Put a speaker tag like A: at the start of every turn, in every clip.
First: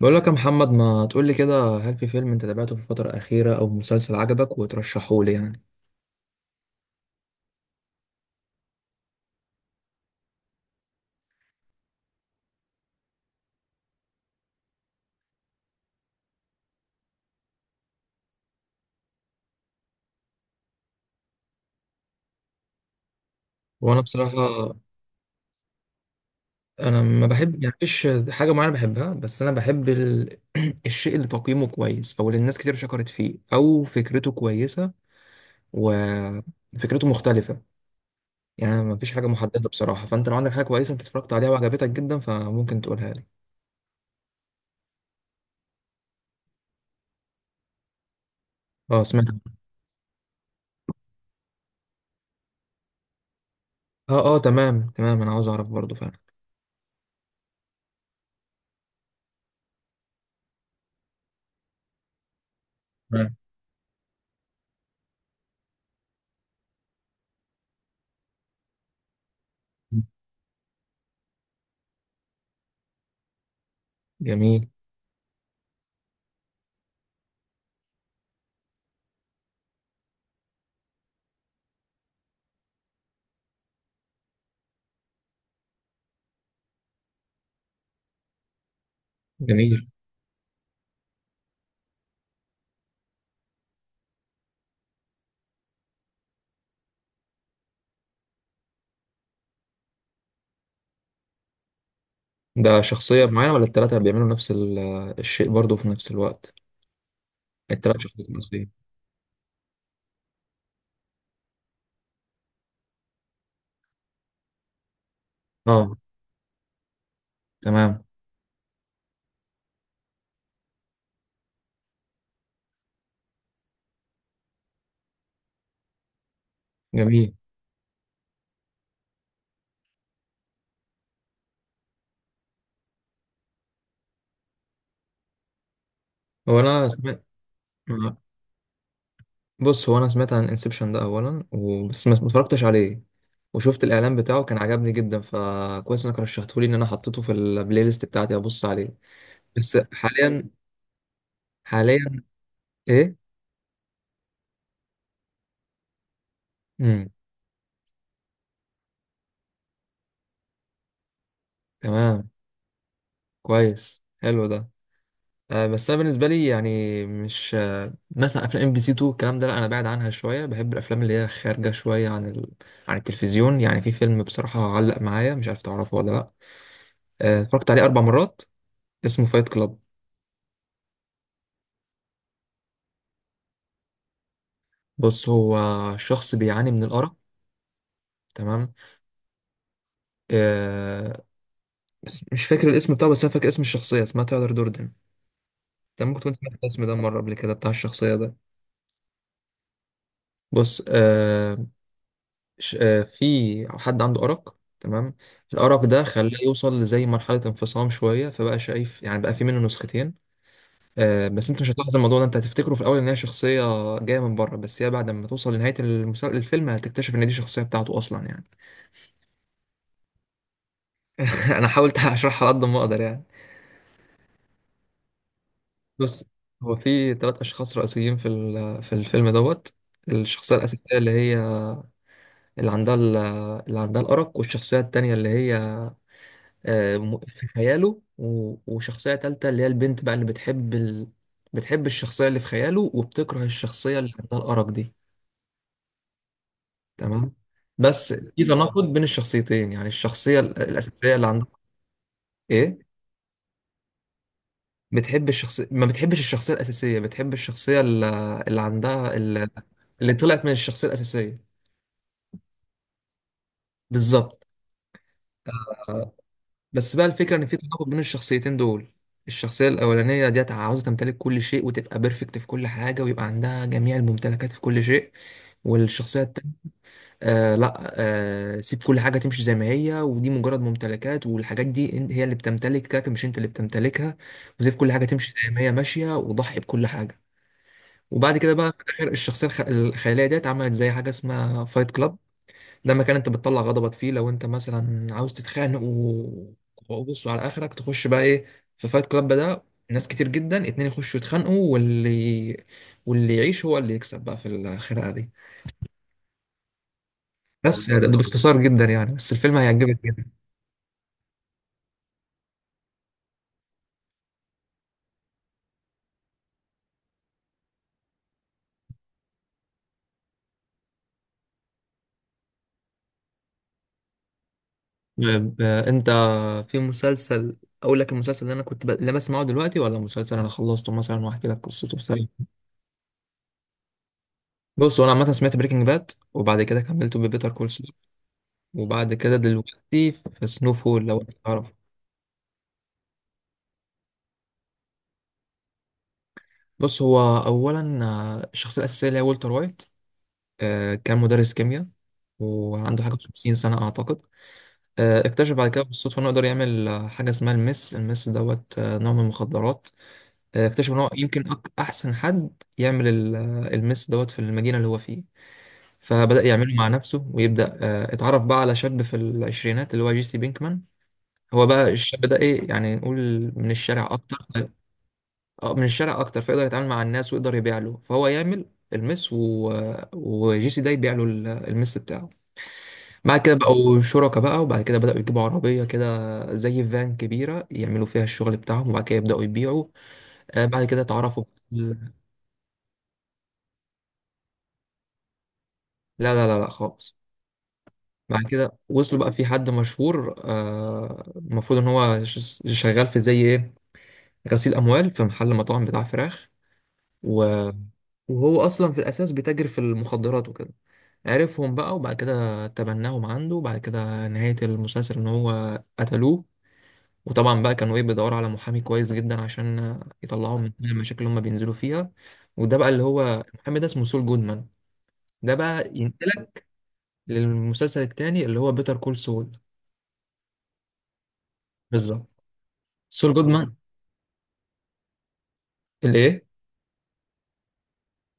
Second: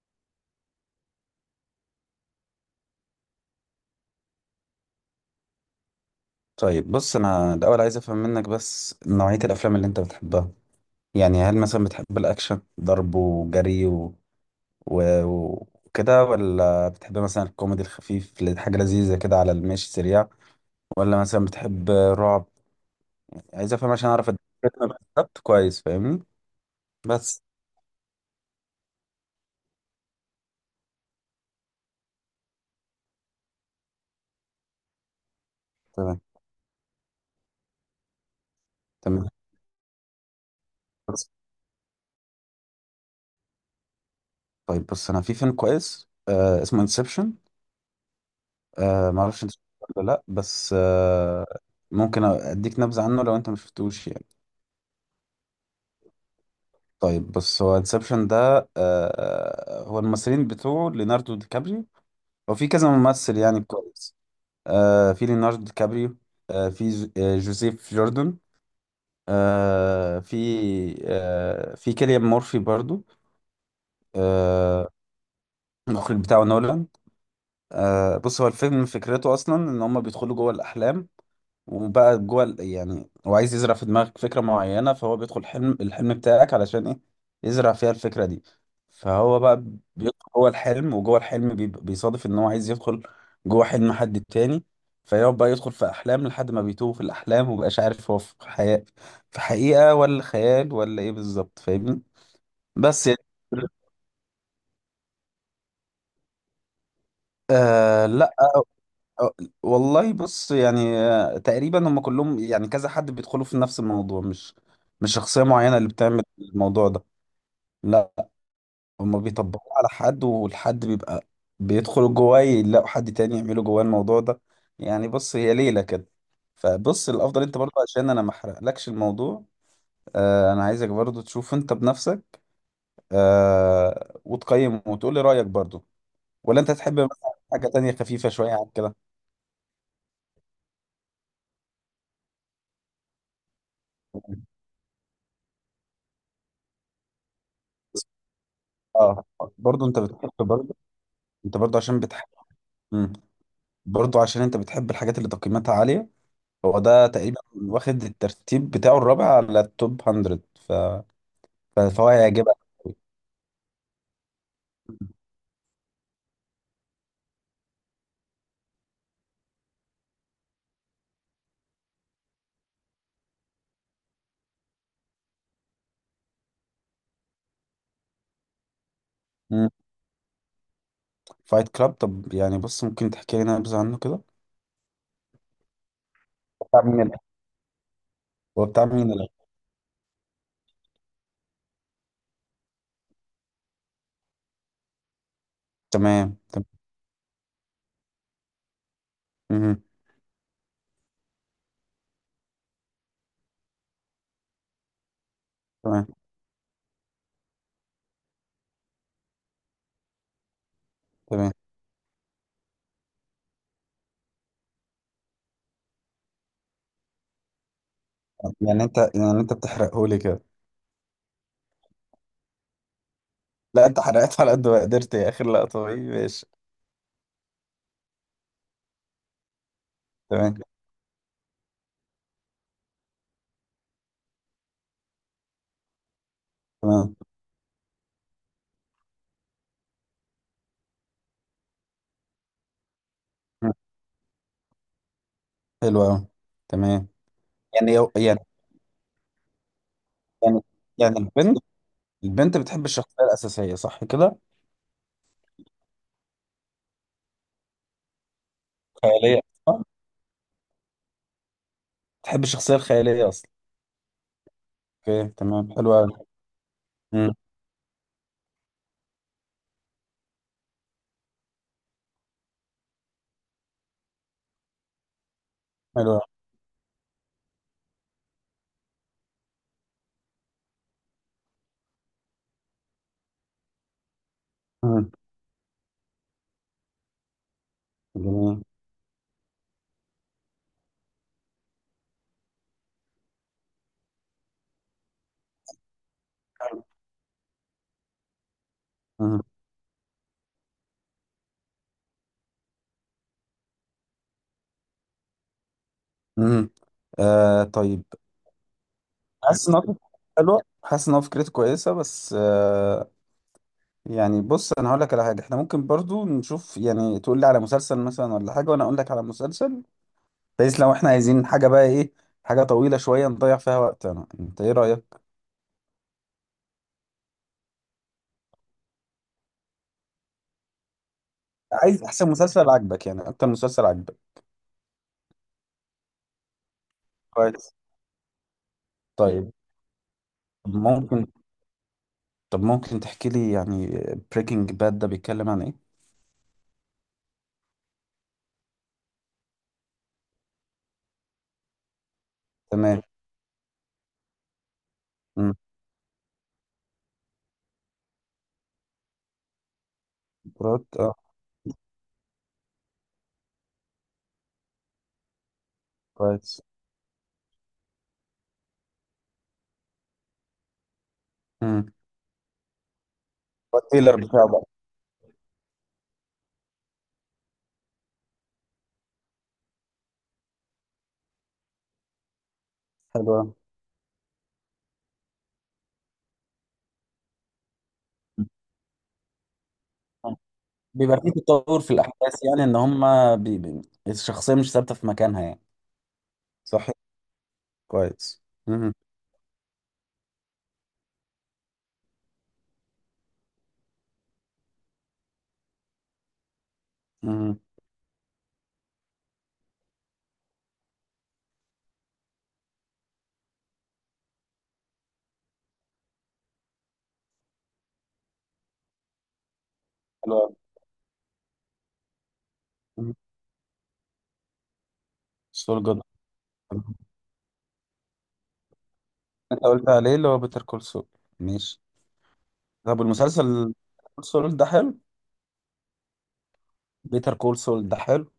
A: بقول لك يا محمد ما تقول لي كده، هل في فيلم انت تابعته في الفترة الأخيرة أو مسلسل عجبك وترشحه لي يعني؟
B: طيب بص انا الاول عايز افهم منك بس نوعية الافلام اللي انت بتحبها. يعني هل مثلا بتحب الاكشن ضرب وجري و... و... وكده، ولا بتحب مثلا الكوميدي الخفيف اللي حاجة لذيذة كده على المشي سريع، ولا مثلا بتحب رعب؟ عايز افهم
A: وأنا
B: عشان اعرف
A: بصراحة،
B: الفيلم بالظبط، كويس فاهمني؟
A: أنا ما
B: بس
A: بحب، يعني مفيش حاجة معينة بحبها، بس أنا بحب الشيء اللي تقييمه كويس، أو اللي الناس كتير شكرت فيه، أو فكرته كويسة
B: تمام
A: وفكرته مختلفة. يعني أنا ما فيش حاجة
B: تمام،
A: محددة بصراحة، فأنت لو عندك حاجة كويسة أنت
B: بس.
A: اتفرجت عليها وعجبتك جدا فممكن تقولها لي.
B: طيب بص انا في فيلم كويس، آه، اسمه انسبشن.
A: أه
B: آه،
A: سمعت.
B: معرفش انت شفته ولا لا، بس آه، ممكن اديك نبذة عنه لو انت مشفتوش يعني.
A: أه تمام تمام، أنا عاوز أعرف برضه فعلا.
B: طيب بص، هو انسبشن ده، آه، هو الممثلين بتوعه ليوناردو دي كابريو. هو في كذا
A: تمام.
B: ممثل يعني كويس. آه، في ليوناردو دي كابريو، آه في جوزيف جوردن، آه في آه في كيليان مورفي برضو،
A: جميل.
B: آه. المخرج بتاعه نولان. آه بص، هو الفيلم فكرته اصلا ان هم بيدخلوا جوه الاحلام. يعني هو عايز يزرع في دماغك فكرة معينة، فهو بيدخل حلم الحلم بتاعك علشان ايه؟ يزرع فيها الفكرة دي. فهو بقى
A: جميل.
B: بيدخل جوه الحلم، وجوه الحلم بيصادف ان هو عايز يدخل جوه حلم حد تاني. فيقعد بقى يدخل في احلام لحد ما بيتوه في الاحلام ومبقاش عارف هو في حياة، في حقيقة، ولا خيال، ولا ايه بالظبط، فاهمني؟
A: ده
B: بس يعني
A: شخصية معينة ولا التلاتة بيعملوا نفس الشيء برضه في نفس الوقت؟ التلات
B: آه
A: شخصيات
B: لا،
A: المصرية.
B: أه، والله بص يعني، آه، تقريبا هم كلهم يعني كذا حد بيدخلوا في نفس الموضوع، مش شخصية معينة اللي
A: اه
B: بتعمل الموضوع ده.
A: تمام.
B: لا، هم بيطبقوه على حد والحد بيبقى بيدخل جواه، يلاقوا حد تاني يعمله جواه الموضوع ده. يعني بص هي ليلة كده. فبص
A: جميل.
B: الافضل انت برضه، عشان انا ما احرقلكش الموضوع، آه انا عايزك برضه تشوف انت بنفسك، آه وتقيم وتقول لي رأيك برضه، ولا
A: هو
B: انت
A: أنا
B: تحب
A: سمعت.
B: مثلا حاجة تانية خفيفة شوية عن كده.
A: بص هو أنا سمعت عن انسبشن ده أولا بس ما اتفرجتش عليه. وشفت الإعلان بتاعه كان عجبني جدا، فكويس إنك رشحته لي، إن أنا حطيته في البلاي ليست بتاعتي أبص عليه.
B: اه
A: بس
B: برضه انت بتحب
A: حاليا.
B: برضه، انت برضو عشان
A: حاليا.
B: بتحب. مم.
A: إيه؟
B: برضو عشان انت بتحب الحاجات اللي تقييماتها عالية. هو ده
A: مم.
B: تقريبا واخد الترتيب بتاعه الرابع على التوب 100، ف... ف- فهو
A: تمام.
B: هيعجبك.
A: كويس حلو ده. بس انا بالنسبه لي يعني مش، مثلا افلام ام بي سي 2 الكلام ده، لا انا بعد عنها شويه. بحب الافلام اللي هي خارجه شويه عن عن التلفزيون. يعني في فيلم بصراحه علق معايا، مش عارف تعرفه ولا لا. اتفرجت عليه 4 مرات، اسمه فايت
B: مم.
A: كلاب.
B: فايت كلاب، طب يعني بص ممكن تحكي لنا نبذة عنه كده؟
A: بص، هو شخص بيعاني
B: بتاع
A: من
B: مين
A: الارق.
B: ال- هو
A: تمام.
B: بتاع مين
A: آه، بس مش فاكر الاسم بتاعه، بس انا فاكر اسم الشخصيه، اسمها تايلر دوردن. انت ممكن تكون
B: تمام
A: سمعت
B: تمام
A: الاسم ده مره قبل كده، بتاع الشخصيه ده.
B: مم.
A: بص آه، في حد عنده أرق، تمام. الأرق ده
B: تمام
A: خلاه يوصل لزي مرحلة انفصام شوية، فبقى شايف يعني بقى في منه نسختين. بس
B: تمام
A: انت مش هتلاحظ الموضوع ده، انت هتفتكره في الأول ان هي شخصية جاية من بره، بس هي بعد ما توصل لنهاية الفيلم هتكتشف ان دي شخصية بتاعته أصلا يعني.
B: يعني انت، يعني انت بتحرقه لي كده.
A: أنا حاولت أشرحها على قد ما أقدر يعني.
B: لا انت حرقت على قد ما قدرت يا اخر لقطة، طيب
A: بص،
B: ماشي.
A: هو في 3 أشخاص رئيسيين في في الفيلم دوت. الشخصية
B: تمام
A: الأساسية اللي هي، اللي عندها ال- اللي عندها الأرق، والشخصية التانية اللي هي
B: تمام
A: في خياله، وشخصية تالتة اللي هي البنت بقى اللي بتحب بتحب الشخصية اللي في خياله، وبتكره
B: مم.
A: الشخصية اللي عندها الأرق دي.
B: حلو قوي. تمام.
A: تمام. بس
B: يعني،
A: في تناقض بين الشخصيتين، يعني الشخصية
B: يعني
A: الأساسية
B: يعني
A: اللي عندها.
B: البنت، البنت بتحب
A: إيه،
B: الشخصية الأساسية، صح كده؟
A: بتحب الشخصية، ما بتحبش الشخصية الأساسية، بتحب الشخصية اللي عندها
B: خيالية،
A: ال-
B: صح؟
A: اللي طلعت من الشخصية الأساسية.
B: بتحب الشخصية الخيالية أصلا.
A: بالظبط.
B: أوكي تمام، حلوة
A: آه،
B: أوي.
A: بس بقى
B: مم،
A: الفكرة إن في تناقض بين الشخصيتين دول. الشخصية الأولانية ديت عاوزة تمتلك كل شيء، وتبقى بيرفكت في كل حاجة، ويبقى عندها جميع الممتلكات في كل شيء.
B: حلوة أوي.
A: والشخصية التانية، آه لا، آه، سيب كل حاجة تمشي زي ما هي، ودي مجرد ممتلكات، والحاجات دي هي اللي بتمتلكك مش أنت اللي بتمتلكها. وسيب كل حاجة
B: مم،
A: تمشي زي ما هي ماشية، وضحي بكل حاجة. وبعد كده
B: جميل.
A: بقى في الآخر، الشخصية الخيالية ديت عملت زي حاجة اسمها فايت كلاب. ده مكان انت بتطلع غضبك فيه لو انت مثلا عاوز تتخانق، وبص على اخرك تخش بقى ايه في فايت كلاب
B: مم،
A: ده. ناس كتير جدا، اتنين يخشوا يتخانقوا، واللي يعيش هو اللي يكسب بقى في الخناقه دي.
B: مم. آه
A: بس ده
B: طيب.
A: والله ده باختصار جدا يعني، بس الفيلم
B: حاسس إن هو
A: هيعجبك جدا.
B: حلوة، حاسس إن هو فكرته كويسة، بس آه، يعني بص أنا هقول لك على حاجة، إحنا ممكن برضو نشوف، يعني تقول لي على مسلسل مثلا ولا حاجة، وأنا أقول لك على مسلسل. بحيث لو إحنا عايزين حاجة بقى إيه، حاجة طويلة شوية نضيع فيها وقتنا، أنت إيه رأيك؟
A: طيب، انت، في مسلسل، اقول لك المسلسل اللي انا كنت اللي بسمعه دلوقتي، ولا مسلسل انا خلصته مثلا واحكي لك قصته
B: عايز
A: سريع؟
B: أحسن مسلسل عاجبك، يعني أكتر مسلسل عاجبك.
A: بص، هو انا عامه سمعت بريكنج باد، وبعد كده كملته ببيتر كول
B: كويس.
A: سول، وبعد كده
B: طيب.
A: دلوقتي في سنو
B: طب
A: فول، لو
B: ممكن
A: انت تعرف.
B: طب ممكن تحكي لي يعني بريكنج باد ده بيتكلم عن ايه؟
A: بص، هو اولا الشخصيه الاساسيه اللي هي والتر وايت، كان مدرس كيمياء،
B: تمام.
A: وعنده حاجه 50 سنه اعتقد. اكتشف
B: امم.
A: بعد كده بالصدفه انه يقدر يعمل، حاجه اسمها المس دوت، نوع من المخدرات.
B: براد،
A: اكتشف ان هو
B: اه.
A: يمكن احسن حد يعمل المس دوت في المدينه اللي هو فيه. فبدا
B: كويس.
A: يعمله مع نفسه ويبدا، اتعرف بقى على شاب في العشرينات اللي هو جيسي بينكمان. هو بقى
B: امم.
A: الشاب ده ايه يعني، نقول من الشارع.
B: التيلر بتاعه بقى.
A: اه، من الشارع اكتر، فيقدر يتعامل مع الناس ويقدر يبيع له. فهو يعمل المس وجي سي ده يبيع له المس بتاعه.
B: حلو
A: بعد
B: أوي.
A: كده بقوا شركاء بقى، وبعد كده بدأوا يجيبوا عربية كده زي فان كبيرة يعملوا فيها الشغل بتاعهم، وبعد كده يبدأوا يبيعوا.
B: مم.
A: آه، بعد كده
B: بيبقى فيه
A: اتعرفوا
B: تطور في
A: بال-
B: الاحداث يعني ان هم، بي... بي... الشخصيه مش ثابته في مكانها يعني.
A: لا
B: صح.
A: خالص.
B: كويس.
A: بعد كده
B: امم.
A: وصلوا بقى في حد مشهور، المفروض ان هو شغال في زي ايه، غسيل اموال في محل مطاعم بتاع فراخ، و...
B: امم.
A: وهو اصلا في الاساس بيتاجر في المخدرات وكده. عرفهم بقى، وبعد كده تبناهم عنده، وبعد كده نهاية المسلسل إن هو قتلوه. وطبعا بقى كانوا إيه، بيدوروا على محامي كويس جدا عشان
B: حلو أوي.
A: يطلعهم من كل المشاكل اللي هم بينزلوا فيها. وده بقى اللي
B: مم.
A: هو المحامي ده، اسمه سول جودمان. ده
B: سول
A: بقى
B: جود،
A: ينقلك للمسلسل التاني اللي هو بيتر كول سول.
B: انت قلت عليه اللي هو بيتر كول سول، ماشي.
A: بالظبط.
B: طب
A: سول
B: المسلسل
A: جودمان
B: كول سول ده حلو،
A: اللي إيه.
B: بيتر كول سول ده حلو.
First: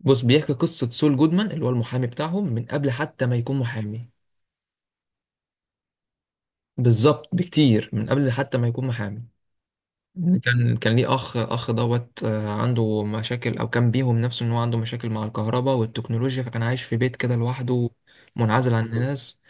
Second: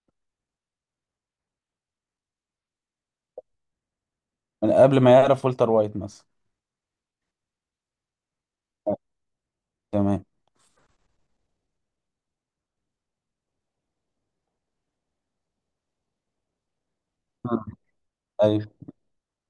A: بص، بيحكي قصة سول جودمان اللي هو المحامي بتاعهم، من قبل حتى ما يكون محامي.
B: من قبل ما يعرف والتر وايت مثلا.
A: بالظبط، بكتير من قبل حتى ما يكون محامي.
B: تمام.
A: مم. كان ليه اخ، اخ دوت، عنده مشاكل، او كان بيهم نفسه ان هو عنده مشاكل مع الكهرباء والتكنولوجيا، فكان عايش في بيت كده
B: مم.
A: لوحده
B: ايوه.
A: منعزل عن الناس.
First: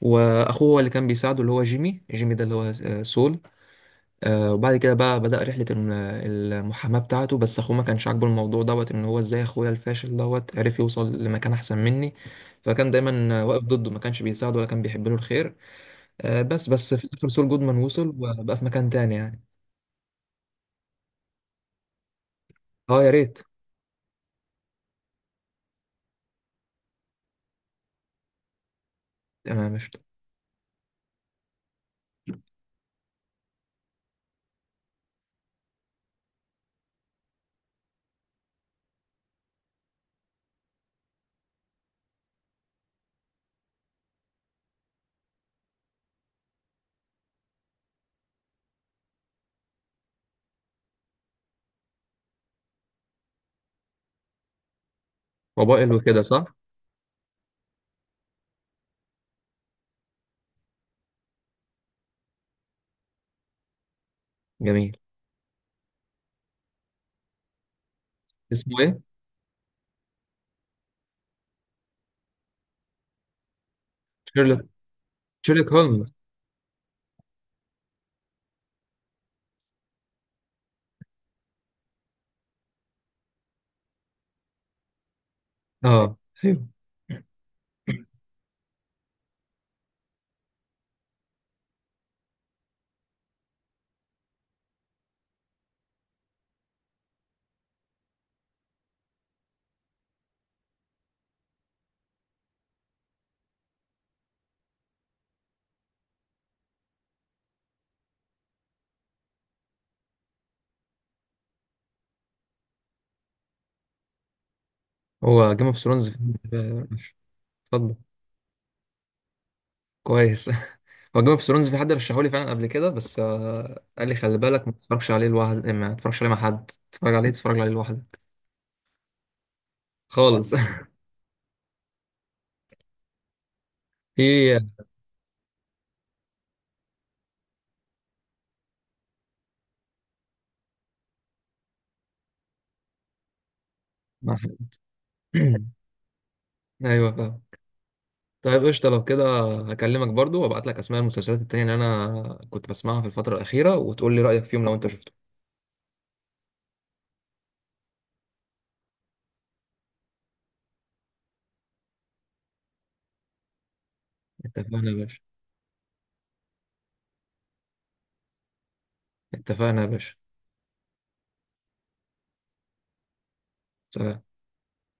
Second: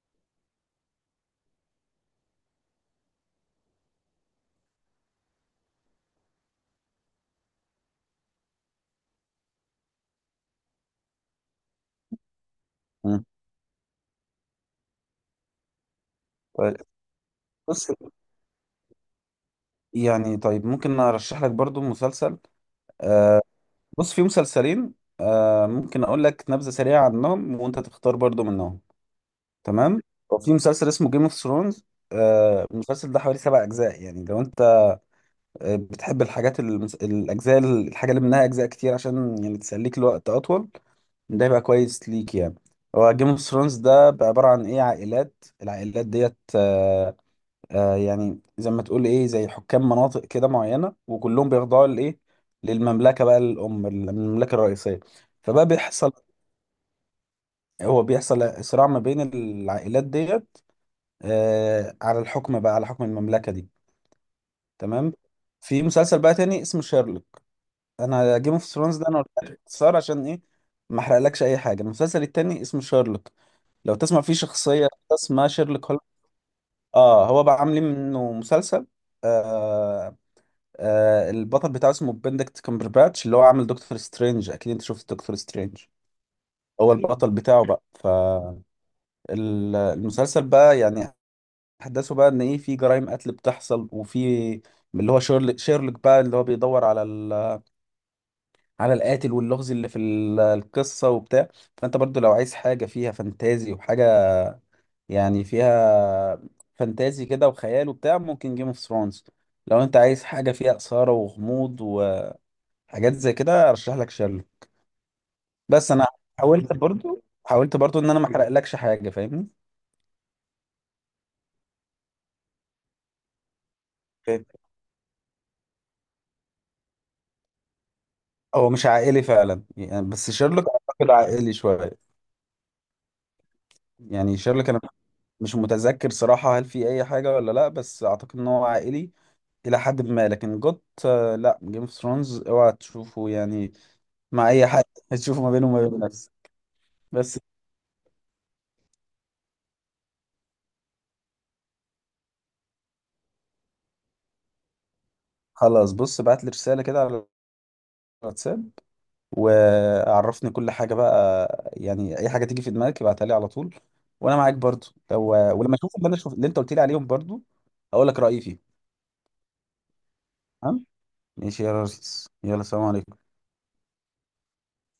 A: واخوه هو اللي كان بيساعده، اللي هو جيمي ده اللي هو سول. وبعد كده بقى بدأ رحلة المحاماة بتاعته، بس اخوه ما كانش عاجبه الموضوع دوت، ان هو ازاي اخويا الفاشل دوت عرف يوصل لمكان احسن مني. فكان
B: مم.
A: دايما واقف ضده، ما كانش بيساعده ولا كان بيحب له الخير. بس في الاخر سول جودمان
B: بص
A: وصل وبقى في مكان تاني يعني.
B: يعني، طيب ممكن ارشح لك برضو مسلسل.
A: اه يا ريت.
B: آه بص في مسلسلين، آه ممكن اقول لك نبذة سريعة عنهم وانت تختار برضو منهم.
A: تمام، مش
B: تمام. وفي مسلسل اسمه جيم اوف ثرونز. آه المسلسل ده حوالي سبع اجزاء، يعني لو انت، آه، بتحب الحاجات الاجزاء، الحاجة اللي منها اجزاء كتير عشان يعني تسليك الوقت اطول، ده يبقى كويس ليك يعني. هو جيم اوف ثرونز ده عبارة عن ايه، عائلات. العائلات ديت، آه، آه يعني زي ما تقول ايه، زي حكام مناطق كده معينه، وكلهم بيخضعوا لايه، للمملكه بقى، الام المملكه الرئيسيه. فبقى
A: موبايل
B: بيحصل
A: وكده صح؟
B: هو بيحصل صراع ما بين العائلات ديت، آه على الحكم بقى، على حكم المملكه دي.
A: جميل.
B: تمام. في مسلسل بقى تاني اسمه شيرلوك. انا جيم اوف
A: اسمه
B: ثرونز
A: ايه؟
B: ده انا قلت لك باختصار عشان ايه، ما احرقلكش اي حاجه. المسلسل التاني اسمه شيرلوك، لو تسمع فيه
A: شيرلوك.
B: شخصيه اسمها
A: شيرلوك
B: شيرلوك هول.
A: هولمز.
B: اه هو بقى عاملين منه مسلسل، آه، آه البطل بتاعه اسمه بندكت كامبرباتش، اللي هو عامل دكتور سترينج، اكيد انت شفت دكتور سترينج.
A: اه. ايوه.
B: هو البطل بتاعه بقى. فالمسلسل بقى يعني احداثه بقى ان ايه، في جرائم قتل بتحصل، وفي اللي هو شيرلوك بقى اللي هو بيدور على على القاتل واللغز اللي في القصة وبتاع. فانت برضو لو عايز حاجة فيها فانتازي وحاجة، يعني فيها فانتازي كده وخيال وبتاع، ممكن جيم اوف ثرونز. لو انت عايز حاجة فيها إثارة وغموض وحاجات زي كده، ارشح لك شيرلوك.
A: هو جيم اوف
B: بس انا
A: ثرونز.
B: حاولت برضو حاولت
A: اتفضل.
B: برضو ان انا ما احرقلكش حاجه، فاهمني؟
A: كويس. هو جيم اوف ثرونز في حد رشحولي فعلا قبل كده، بس آه قال لي خلي
B: اوكي.
A: بالك ما تتفرجش عليه لوحدك، ما تتفرجش عليه مع حد، تتفرج عليه، تتفرج عليه لوحدك.
B: هو مش عائلي فعلا يعني، بس
A: خالص.
B: شيرلوك اعتقد عائلي شويه. يعني
A: في
B: شيرلوك انا مش متذكر صراحه هل في اي حاجه ولا لا، بس اعتقد ان هو عائلي الى حد ما. لكن جوت آه، لا، جيم اوف ثرونز اوعى تشوفه يعني
A: مع
B: مع
A: حد.
B: اي حد، تشوفه ما بينه وما بين نفسه.
A: ايوه
B: بس.
A: فاهم. طيب قشطة لو كده، هكلمك برضو وابعت لك اسماء المسلسلات التانية اللي انا كنت بسمعها في الفترة الأخيرة، وتقول لي رأيك فيهم لو انت شفته.
B: خلاص بص، بعت لي رساله كده على الواتساب وعرفني كل حاجه بقى، يعني اي حاجه تيجي في دماغك ابعتها لي على طول، وانا معاك برضو
A: اتفقنا يا باشا.
B: لو، ولما اشوف اللي انا شوف اللي انت قلت لي عليهم برضو اقول لك رايي فيه.
A: اتفقنا يا باشا.
B: تمام. ماشي يا ريس، يلا سلام عليكم.
A: سلام.